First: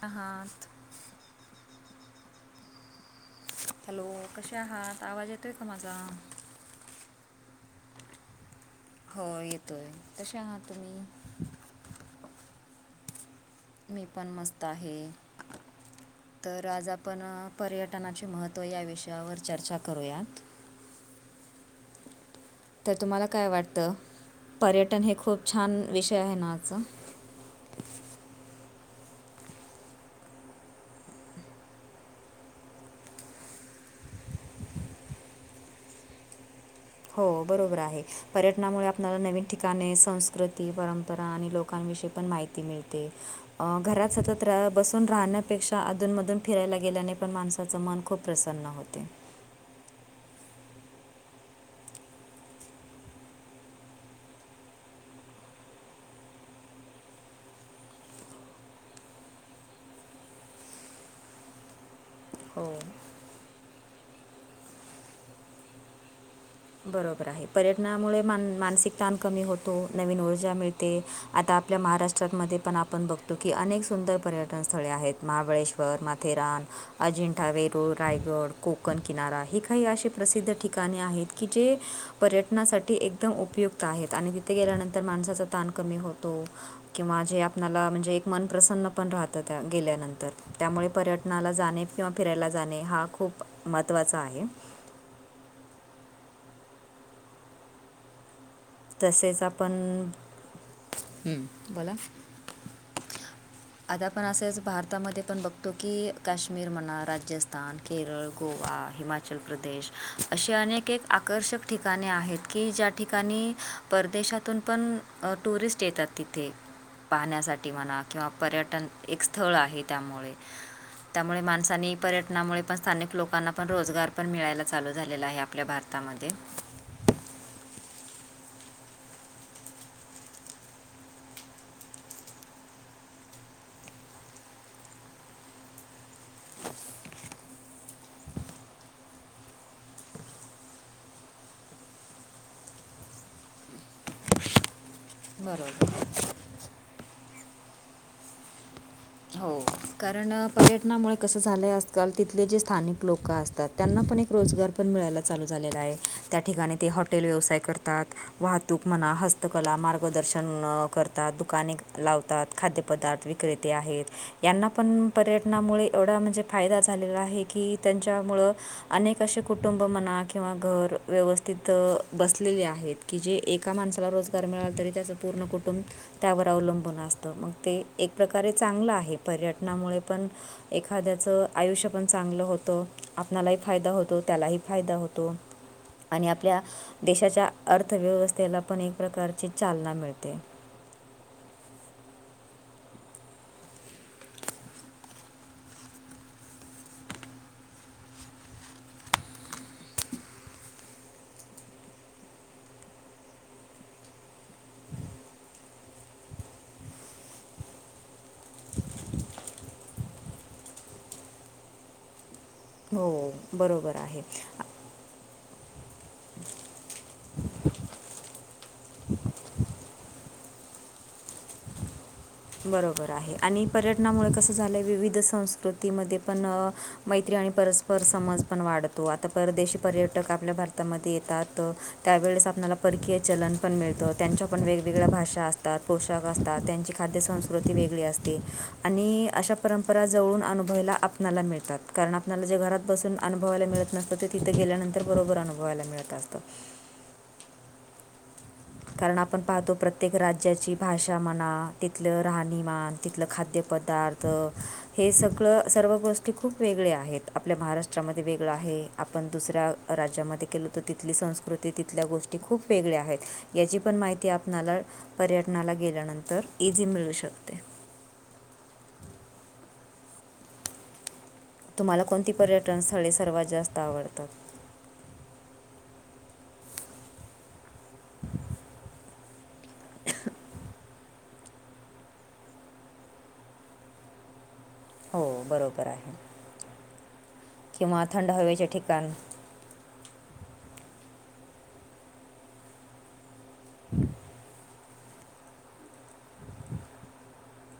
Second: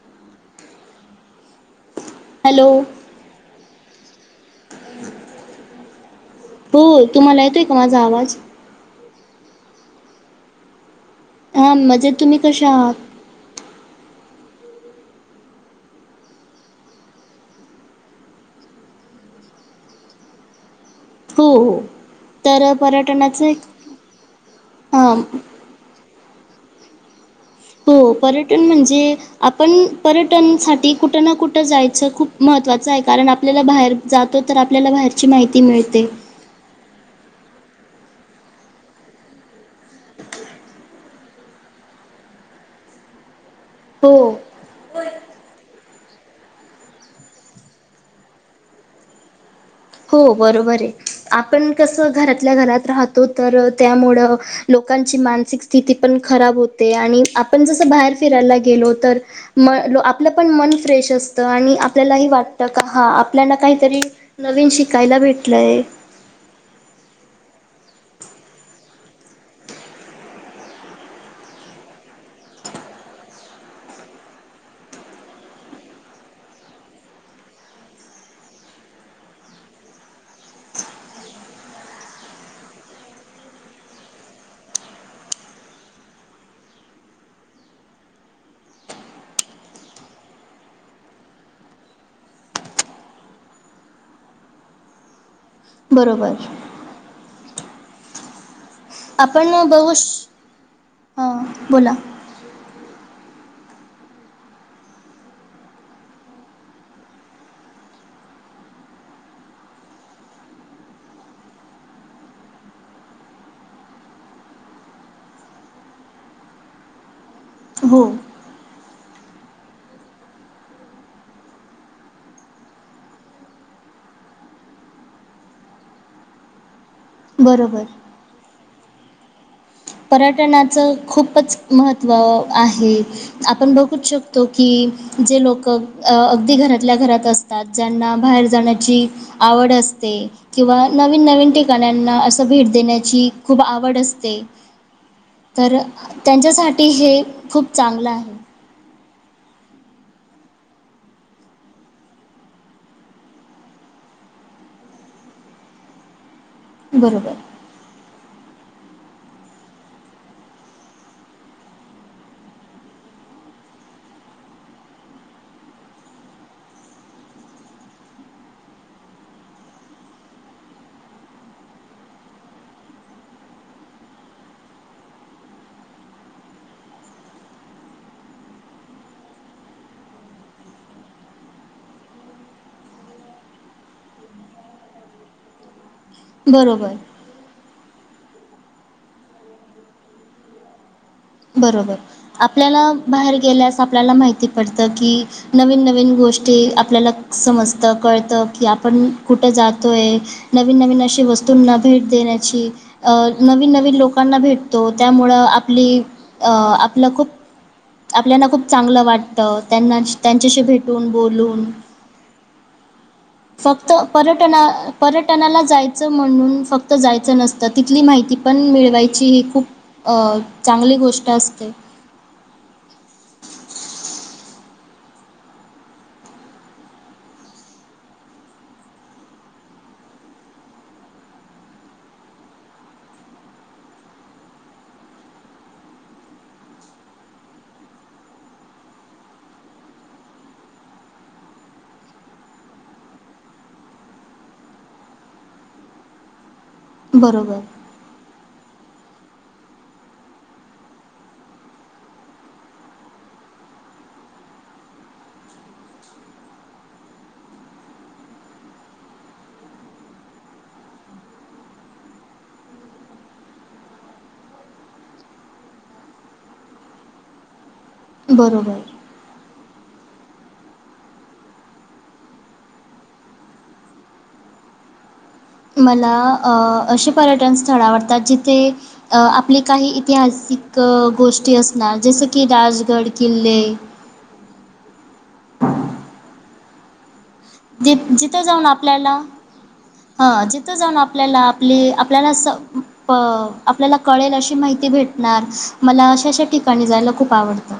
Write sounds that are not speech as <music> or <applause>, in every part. आह. Hello! Hello कसे आहात आवाज येतोय का माझा? हो तुम्हाला येतोय का माझा आवाज? हो येतोय कशे आहात तुम्ही? हां म्हजेत तुम्ही कसे आहात? मी पण मस्त आहे. तर आज आपण पर्यटनाचे महत्त्व या विषयावर चर्चा करूयात. हो हो <inaudible> तर तुम्हाला पर्यटनाचं काय एक वाटत? पर्यटन हे हां खूप छान, विषय आहे ना आज. हो पर्यटन म्हणजे, आपण पर्यटनसाठी कुठं ना कुठं जायचं खूप महत्त्वाचं आहे, कारण आपल्याला बाहेर- जातो तर आपल्याला बाहेरची माहिती मिळते. हो बरोबर आहे, पर्यटनामुळे आपल्याला नवीन ठिकाणे, संस्कृती, परंपरा आणि लोकांविषयी पण माहिती- मिळते घरात हो सतत रा- सुन राहण्यापेक्षा अधूनमधून फिरायला गेल्याने पण माणसाचं मन खूप प्रसन्न होते. हो बरोबर आहे, आपण कसं घरातल्या घरात राहतो तर त्यामुळं- लोकांची मानसिक स्थिती पण खराब होते, आणि आपण जसं बाहेर फिरायला गेलो तर- म आपलं पण मन फ्रेश असतं, आणि आपल्यालाही वाट- का हो हा आपल्याना काहीतरी नवीन शिकायला भेटलंय. बरोबर आहे, पर्यटनामुळे मान मानसिक ताण कमी होतो नवीन ऊर्जा मिळते. ते आता आपल्या महाराष्ट्रातमध्ये पण आपण बघतो की, अनेक सुंदर पर्यटन स्थळे आहेत महाबळेश्वर- बर माथेरान, अजिंठा वेरूळ, रायगड, कोकण किनारा हे काही असे प्रसिद्ध ठिकाणे आहेत. की जे पर्यटनासाठी एकदम उपयुक्त आहेत, आणि तिथे गेल्यानंतर माणसाचा ताण कमी होतो. किंवा जे आपला म्हणजे एक मन प्र्रसन्न पण राहतं त्या गेल्यानंतर. त्यामुळे पर्यटनाला जाणे किंवा फिरायला जाणे हा खूप महत्त्वाचा आहे. बरोबर. तसेच आपण, बघू श हम् बोला? आता आपण असेच भारतामध्ये पण बघतो की काश्मीर म्हणा राजस्थान केरळ गोवा हिमाचल- हिमाचल प्रदेश अशी अनेक एक आकर्षक ठिकाणे आहेत की ज्या ठिकाणी, परदेशातून पण टुरिस्ट येतात तिथे पाहण्यासाठी म्हणा हो किंवा पर्यटन एक स्थळ आहे त्यामुळे. त्यामुळे माणसानी पर्यटनामुळे पण स्थानिक लोकांना पण रोजगार पण मिळायला चालू झालेला आहे आपल्या भारतात. भतामध्ये. बरोबर. पर्यटनाचं खूपच महत्त्व आहे. आपण बघू शकतो की. जे लोक अगदी घरातल्या घरात असतात ज्यांना बाहेर जाण्याची. आवड असते. किंवा नवीन नवीन ठिकाण्यांना असं भेट देण्याची खूप आवड असते. तर बरोबर त्यांच्यासाठी हे खूप चांगलं आहे. हो कारण पर्यटनामुळे कसं झालंय आजकाल तिथले जे स्थानिक लोक असतात. त्यांना पण एक रोजगार पण मिळायला चालू झालेला आहे त्या ठिकाणी ते हॉटेल बरोबर व्यवसाय करतात. वाहतूक मना हस्तकला मार्गदर्शन करतात दुकाने लावतात खाद्य. पदार्थ विक्रेते आहेत. यांना पण पर्यटनामुळे एवढा म्हणजे फायदा झालेला आहे की त्यांच्यामुळं. अनेक असे कुटुंब मणा किंवा घर व्यवस्थित बसलेले आहेत. की जे एका माणसाला रोजगार मिळाल तरी त्याचं पूर्ण कुटुंब. त्यावर अवलंबून असत मग ते एक प्रकारे चांगलं आहे पर्यटनामुळे पण. एखाद्याचं आयुष्य पण चांगलं होतं. आपणालाही फायदा होतो त्यालाही फायदा होतो. आणि आपल्या बरोबर देशाच्या अर्थव्यवस्थेला पण एक प्रकारची चालना मिळते. बरोबर आपल्याला बाहेर गेल्यास आपल्याला माहिती पडतं की, नवीन नवीन गोष्टी आपल्याला समजतं कळतं की आपण कुठं जातोय? नवीन नवीन अशी वस्तूंना भेट देण्याची. अ नवीन नवीन लोकांना भेटतो त्यामुळं आपली अ आपलं खूप. आपल्याना खूप चांगलं वाटतं त्यांना त्यांच्याशी भेटून बोलून. हो फक्त बरोबर आहे पर्यटना पर्यटनाला जायच. म्हणून फक्त जायचं नसतं तिथली माहिती पण मिळवायची हे खूप. चांगली गोष्ट असते. बरोबर आहे आणि पर्यटनामुळे कसं झालंय विविध संस्कृतीमध्ये पण मैत्री आणि परस्पर पर समज पण वाढतो आता परदेशी पर्यटक आपल्या भारतामध्ये येतात. त्यावेळेस आपल्याला परकीय चलन पण मिळतं त्यांच्या पण वेगवेगळ्या भाषा असतात पोष. आसतात, त्यांची खाद्य संस्कृती वेगळी असते, आणि अशा परंपरा जवळून अनुभायला. अनुभवायला मिळतात, कारण आपल्याला जे घरात बसून अनुभवायला मिळत नसतं, ते तिथे गेल्यानंतर बरोबर अनुभवायला मिळत असतं. बरोबर. कारण आपण पाहतो प्रत्येक राज्याची भाषा म्हणा, तिथलं राहणीमान, तिथलं खाद्यपदार्थ, त हे सगळं, सर्व गोष्टी खूप वेगळ्या आहेत, आपल्या महाराष्ट्रामध्ये वेगळ्या आहेत, आपण दुसऱ्या राज्यामध्ये केल तर तिथली संस्कृती, तिथल्या गोष्टी खूप वेगळ्या आहेत. याची पण माहिती आपणाला पर्यटनाला गेल्यानंतर इझी मिळू शकते. बरोबर. तुम्हाला कोणती पर्यटन स्थळे सर्वात जास्त आवडतात? मला अंऽअशी पर्यटन स्थळं आवडतात जिथे आपली काही ईतिहासिक गोष्टी असणार, जसं की राजगड किल्ले हो, बरोबर आहे. किंवा जिथ थंड जिथं जाऊन हवेचे ठिकाण आपल्याला, ह, जिथं जाऊन आपल्याला, आपली, आपल्याला स प आपल्याला कळेल अशी माहिती भेट णार, मला अशा -अशा ठिकाणी जायला खूप आवडतं.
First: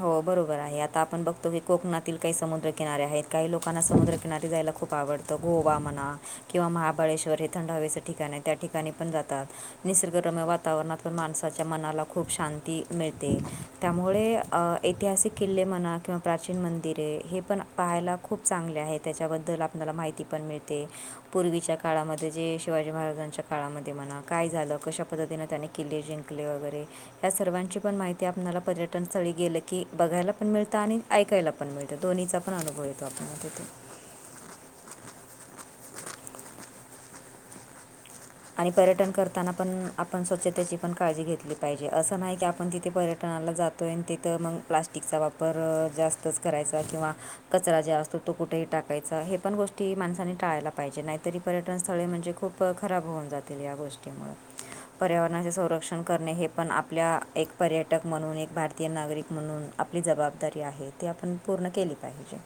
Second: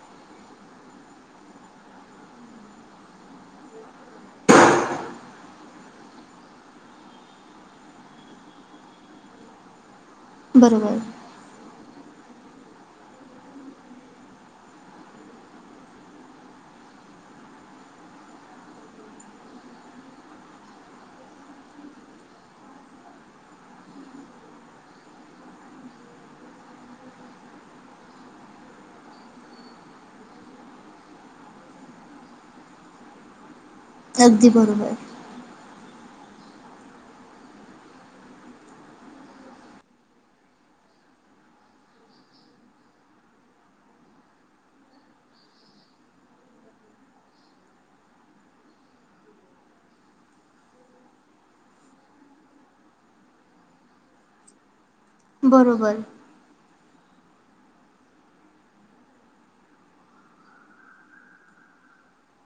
हो, बरोबर आहे, आता आपण बघतो की कोकणातील काही समुद्रकिनारे आहेत, काही लोकांना समुद्रकिनारी जायला खूपऽ खूप आवडतं, गोवा म्हणा, किंवा महाबळेश्वर हे थंड हवेचं ठिकाण आहे, त्या ठिकाणी पण जातात. निसर्गरम्य बरोबर. वातावरणातून माणसाच्या मनाला खूप शांती मिळते, त्यामुळे अ ऐतिहासिक किल्ले म्हणा, किंवा प्राचीन मंदिरे हे पण पाहायला खूप चांगले आहे, त्याच्याबद्दल आप मला माहिती पण मिळते, पूर्वीच्या काळामध्ये जे शिवाजी महाराजांच्या काळामध्ये म्हणा काय झालं, कशा पद्धतीनं त्यांनी किल्ले जिंकले वगैरे, या सर्वांची पण माहिती आपल्याला पर्यटन स्थळी गेलं की बघायला पण मिळतं आणि ऐकायला पण मिळतं, दोन्हीचा पण अनुभव येतो आपल्याला तिथून. आगदी बरोबर. आणि पर्यटन करताना पण आपण स्वच्छतेची पण काळजी घेतली पाहिजे, असं नाही की आपण तिथे पर्यटनाला जात तोय अन् तिथं मग प्लास्टिकचा वापर जास्तच करायचा किंवाऽ कचरा जे असतो तो कुठेही टाकायचा, हे पण गोष्टी माणसानी टाळायला पाहिजे, नाहीतरी- पर्यटन स्थळे म्हणजे खूप खराब होऊन जातील या गोष्टींमुळं, पर्यावरणाचे बरोबर. संरक्षण करणे हेऽ पण आपल्या एक पर्यटक म्हणून, एक भारतीय नागरिक म्हणून, आपली जबाबदारी आहे ते आपणऽ पूर्ण केली पाहिजे.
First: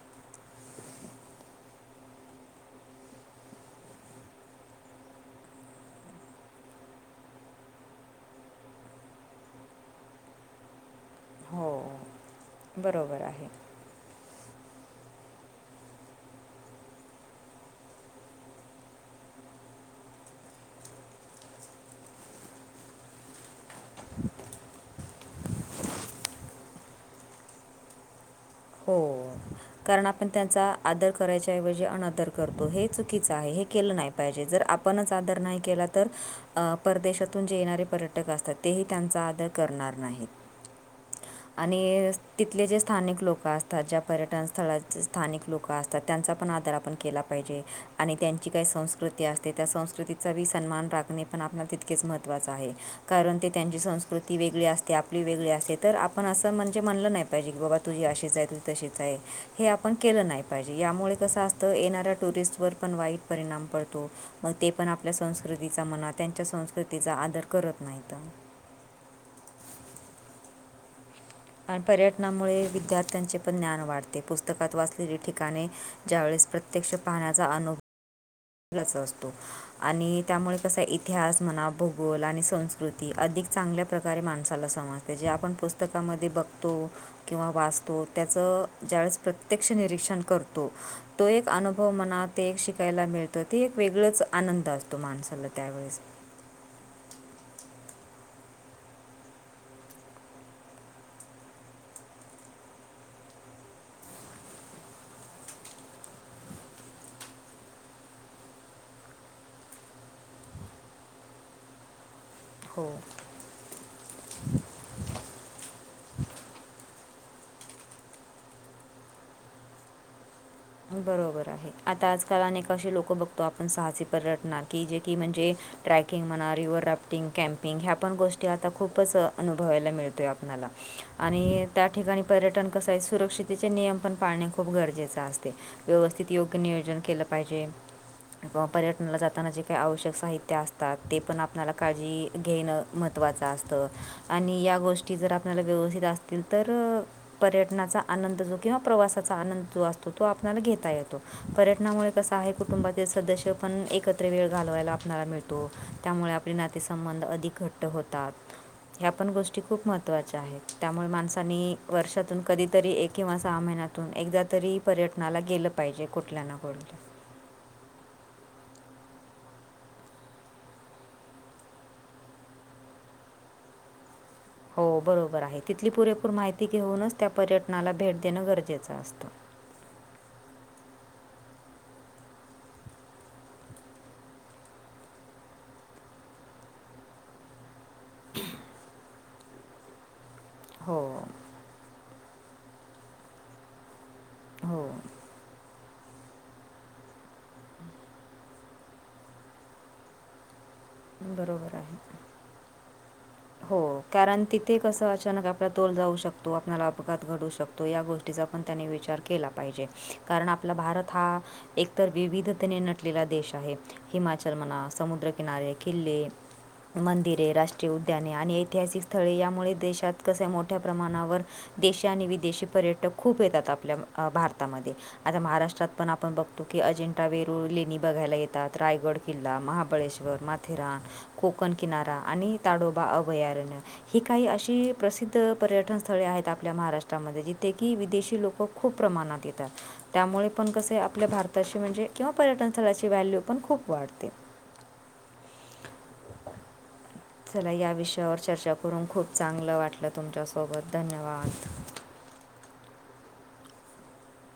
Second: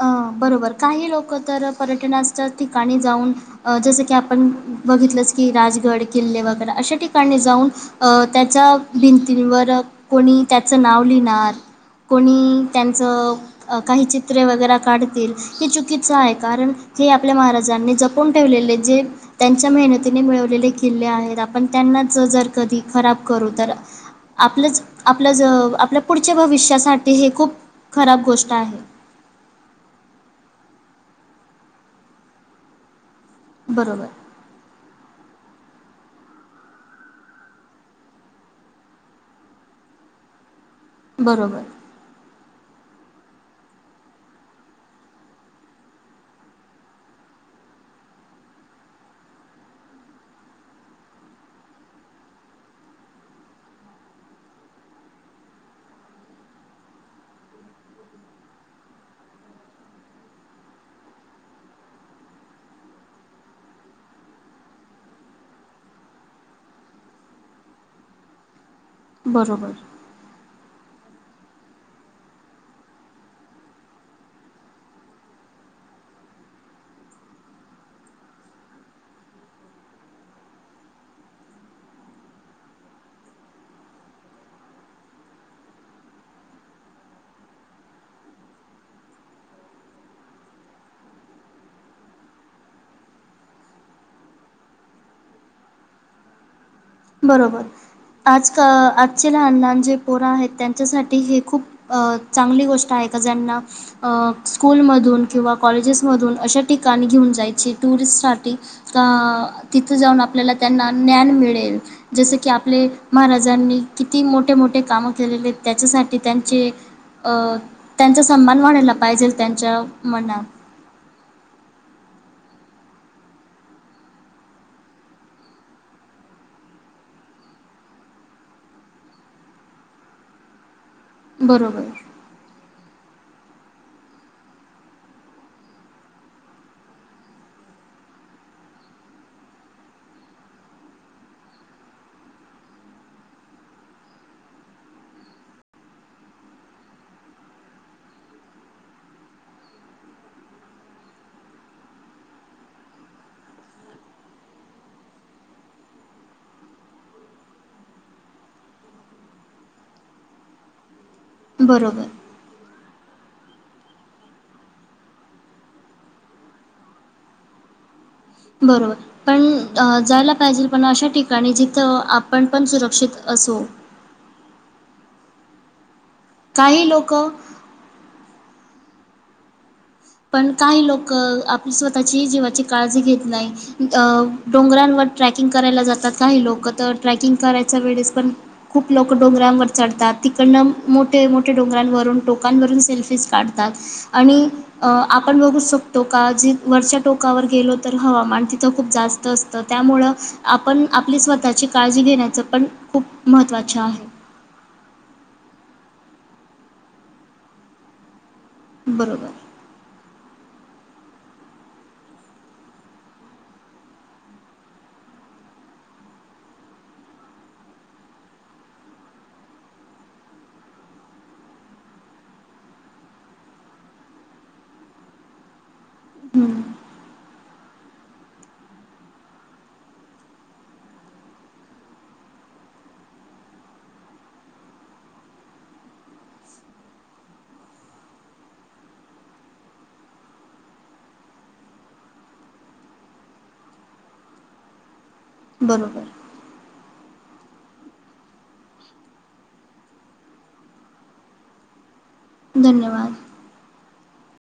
अं बरोबर काही लोकं तर पर्यटनास्थ ठिकाणी जाऊन अ जसं की, आपण बघितलंच की राजगड किल्ले वगैरे अशा ठिकाणी जाऊन, अ त्याच्या भिंतीवर कोणी त्याच नाव लिहिणं णार, हो कोणी त्यांच बरोबर आहे काही चित्रऽ चित्रे वगैरे काढतील, हे चुकीचा आहे, कारण हे आपल्या महाराजांनी जपून ठेवलेले जे, त्यांच्या मेहनतीने मिळवलेले किल्ले आहेत, आपण त्यांनाच जर कधी खराब करू तरऽ आपलंच, आपलं जो आपल्या पुढच्या भविष्यासाठी हे खूप खराब गोष्ट आहे. हो, कारण आपण त्यांचा आदर करायच्या ऐवजी अनादर करतो, हे चु कीचं आहे, हे केलं बरोबर. नाही पाहिजे, जर आ आपणच आदर नाही केला तर, परदेशातून जे येणारे पर्यटक असतात, तेही त्यांचा आदर करणार नाहीत, बरोबर, आणि तिथले जे स्थानिक लोक- क असतात ज्या पर्यटन स्थळाच स्थानिक लोकं असतात, त्यांचा पण आदर आपण केला पाहिजे. आणि त्यांची काही संस्कृती असते, त्या संस्कृतीचा बी सन्मान राखणे पण आपल्याला तितकेच महत्त्वाचं आहे. कारण ते त्यांची संस्कृती वेगळी असते, आपली वेगळी असते, तर आपण असं म्हणजे म्हणलं नाही पाहिजे की बाबा तुझी अशी आशीच आहे, तशीच आहे, हे आपण केलं नाही पाहिजे, यामुळे कसं असतं येणाऱ्या टुरिस्टवर पण वाईटऽ परिणाम पडतो. मग ते पण आपल्या संस्कृतीचा म्हणा, त्यांच्या संस्कृतीचा आदर करत नाहीत. बरोबर. आणि पर्यटनामुळे विद्यार्थ्यांचे पण ज्ञान वाढते पुस्तकात वाचलेली ठिकाणे, ज्यावेेळेस प्रत्यक्ष पाहण्याचा अनुभ जास्त असतो. आणि त्यामुळे कसं आहे इतिहास म्हणा, भूगोल आणि संस्कृती अधिक चांगल्या प्रकारे माणसाला समज ते जे आपण पुस्तकामध्ये बघतो, किंवा वाचतो त्याचं ज्यावेेळेस प्रत्यक्ष निरीक्षण करतो,, तो एक अनुभव म्हणा, ते एक शिकायला मिळ तर ते एक वेगळंच आनंद असतो माणसाला त्यावेळेस. बरोबर आज का आजचे लहान लहान जे पोरं आहेत त्यांच्यासाठी हे खूप. अ चांगली गोष्ट आहे का ज्यांना. अ स्कूलमधून किंवा कॉलेजेसमधून अशा ठिकाणी घेऊन जायची टुरिस्टसाठी. अ तिथं जाऊन आपल्याला त्यांना ज्ञान मिळेल. जस की आपले हो महाराजांनी किती मोठे मोठे काम केलेले त्याच्यासाठी त्यांचे त्यांचा सन्मान वाणायला पाहिजे त्यांच्या मनात. बरोबर आहे आता आजकाल अनेक अशी लोक बघतो आपण साहसी पर्यटणार की जे की म्हणजे ट्रॅकिंग म्हणा रिवर्हर राफ्टिंग कॅम्पिंग ह्या पण गोष्टी आता खूपच अनुभवायला मिळतोय आपला. आणि बरोबर, त्या ठिकाणी पर्यटन कसं आहे सुरक्षितचे नियम पण पाळणे खूप गरजेचं असत. ते व्यवस्थित योग्य नियोजन केलं पाहिजे. किंवा पर्यटनाला जाताना जे काही आवश्यक साहित्य असतात ते पण आपल्याला काळजी घेणं. महत्त्वाच असतं आणि या गोष्टी जर आपल्याला व्यवस्थित असतील तर. पर्यटनाचा आनंद जो किंवा प्रवासाचा आनंद जो असतो. तो आपला घेता येतो पर्टनामुळे कसा आहे कुटुंबातील सदस्य पण एकत्र वेळ घालवायला आपला मिळतो. त्यामुळे आपले नातेसंबंध अधिक घट्ट होतात. ह्या पण गोष्टी खूप महत्त्वाच्या आहेत त्यामुळे माणस. त्यां बरोबर. वर्षातून कधीतरी एक किंवा सहा महिन्यातून एकदा तरी. पर्यटनाला गेलं पाहिजे कुठल्या ना कोठ. बरोबर. पण जायला पाहिजे पण अशा ठिकाणी जिथं आपण पण सुरक्षित असो. हो बरोबर आहे तिथली पुरेपूर माहिती काही घेऊनच त्या लोकं पर्यटनाला भेट देणं गरजेचं असतं. पण काही लोक आपली स्वतःची जीवाची काळजी घेत नाही. अ डोंगरांवर ट्रॅकिंग करायला जातात काही लोक तर ट्रेकिंग करायच्या वेळेस पण खूप लोक डोंगरांवर चढतात तिकडनं हो मोठे मोठे. मो्या डोंगरांवरून टोकांवरून सेल्फीज काढतात आणि हो आपण बघू. टोका जी वरच्या टोकावर गेलो तर हवामान तिथं खूप जास्त असतं त्यामुळं आपण आपली स्वतःची बरोबर काळजी आहे घेण्याचं पण खूप हो महत्त्वाचे आहे कारण तिथे कसं अचानक आपला तोल जाऊ शकतो आपल्याला अपघात घडू शकतो या गोष्टी. तिचा पण त्यांनी विचार केला. बरोबर कारण आपला भारत हा एकतर विविधतेने नटलेला देश आहे. हिमाचल म्हणा समुद्रकिनारे किल्ले मंदिरे राष्ट्रीय उ त्याने आणि ऐतिहासिक स्थळे यामुळे देशात कस मोठ्या प्रमाणावर. देशी आणि विदेशी पर्यटक खूप येतात आपल्या भारतामध्ये आता महाराष्ट्रात पण. आपण बघतो की अजिंठा वेरूळ लेणी बघायला येतात रायगड किल्ला महाबळेश्वर माथेरान. कोकण किनारा आणि ताडोबा अभयारण्य. ही काही अशी प्रसिद्ध पर्यटन स्थळे आहेत आपल्या महाराष्ट्रामध्ये जिथे की विदेशी लोक. खूप प्रमाणात येतात. त्यामुळे पण कसे आपल्या भारताची म्हणजे किंवा पर्यटन स्थळाची व्हॅल्यू पण खूप वाढते. बरोबर. चला या विषयावर चर्चा करून खूप चांगलं वाटलं तुमच्यासोबत धन्यवाद. धन्यवाद.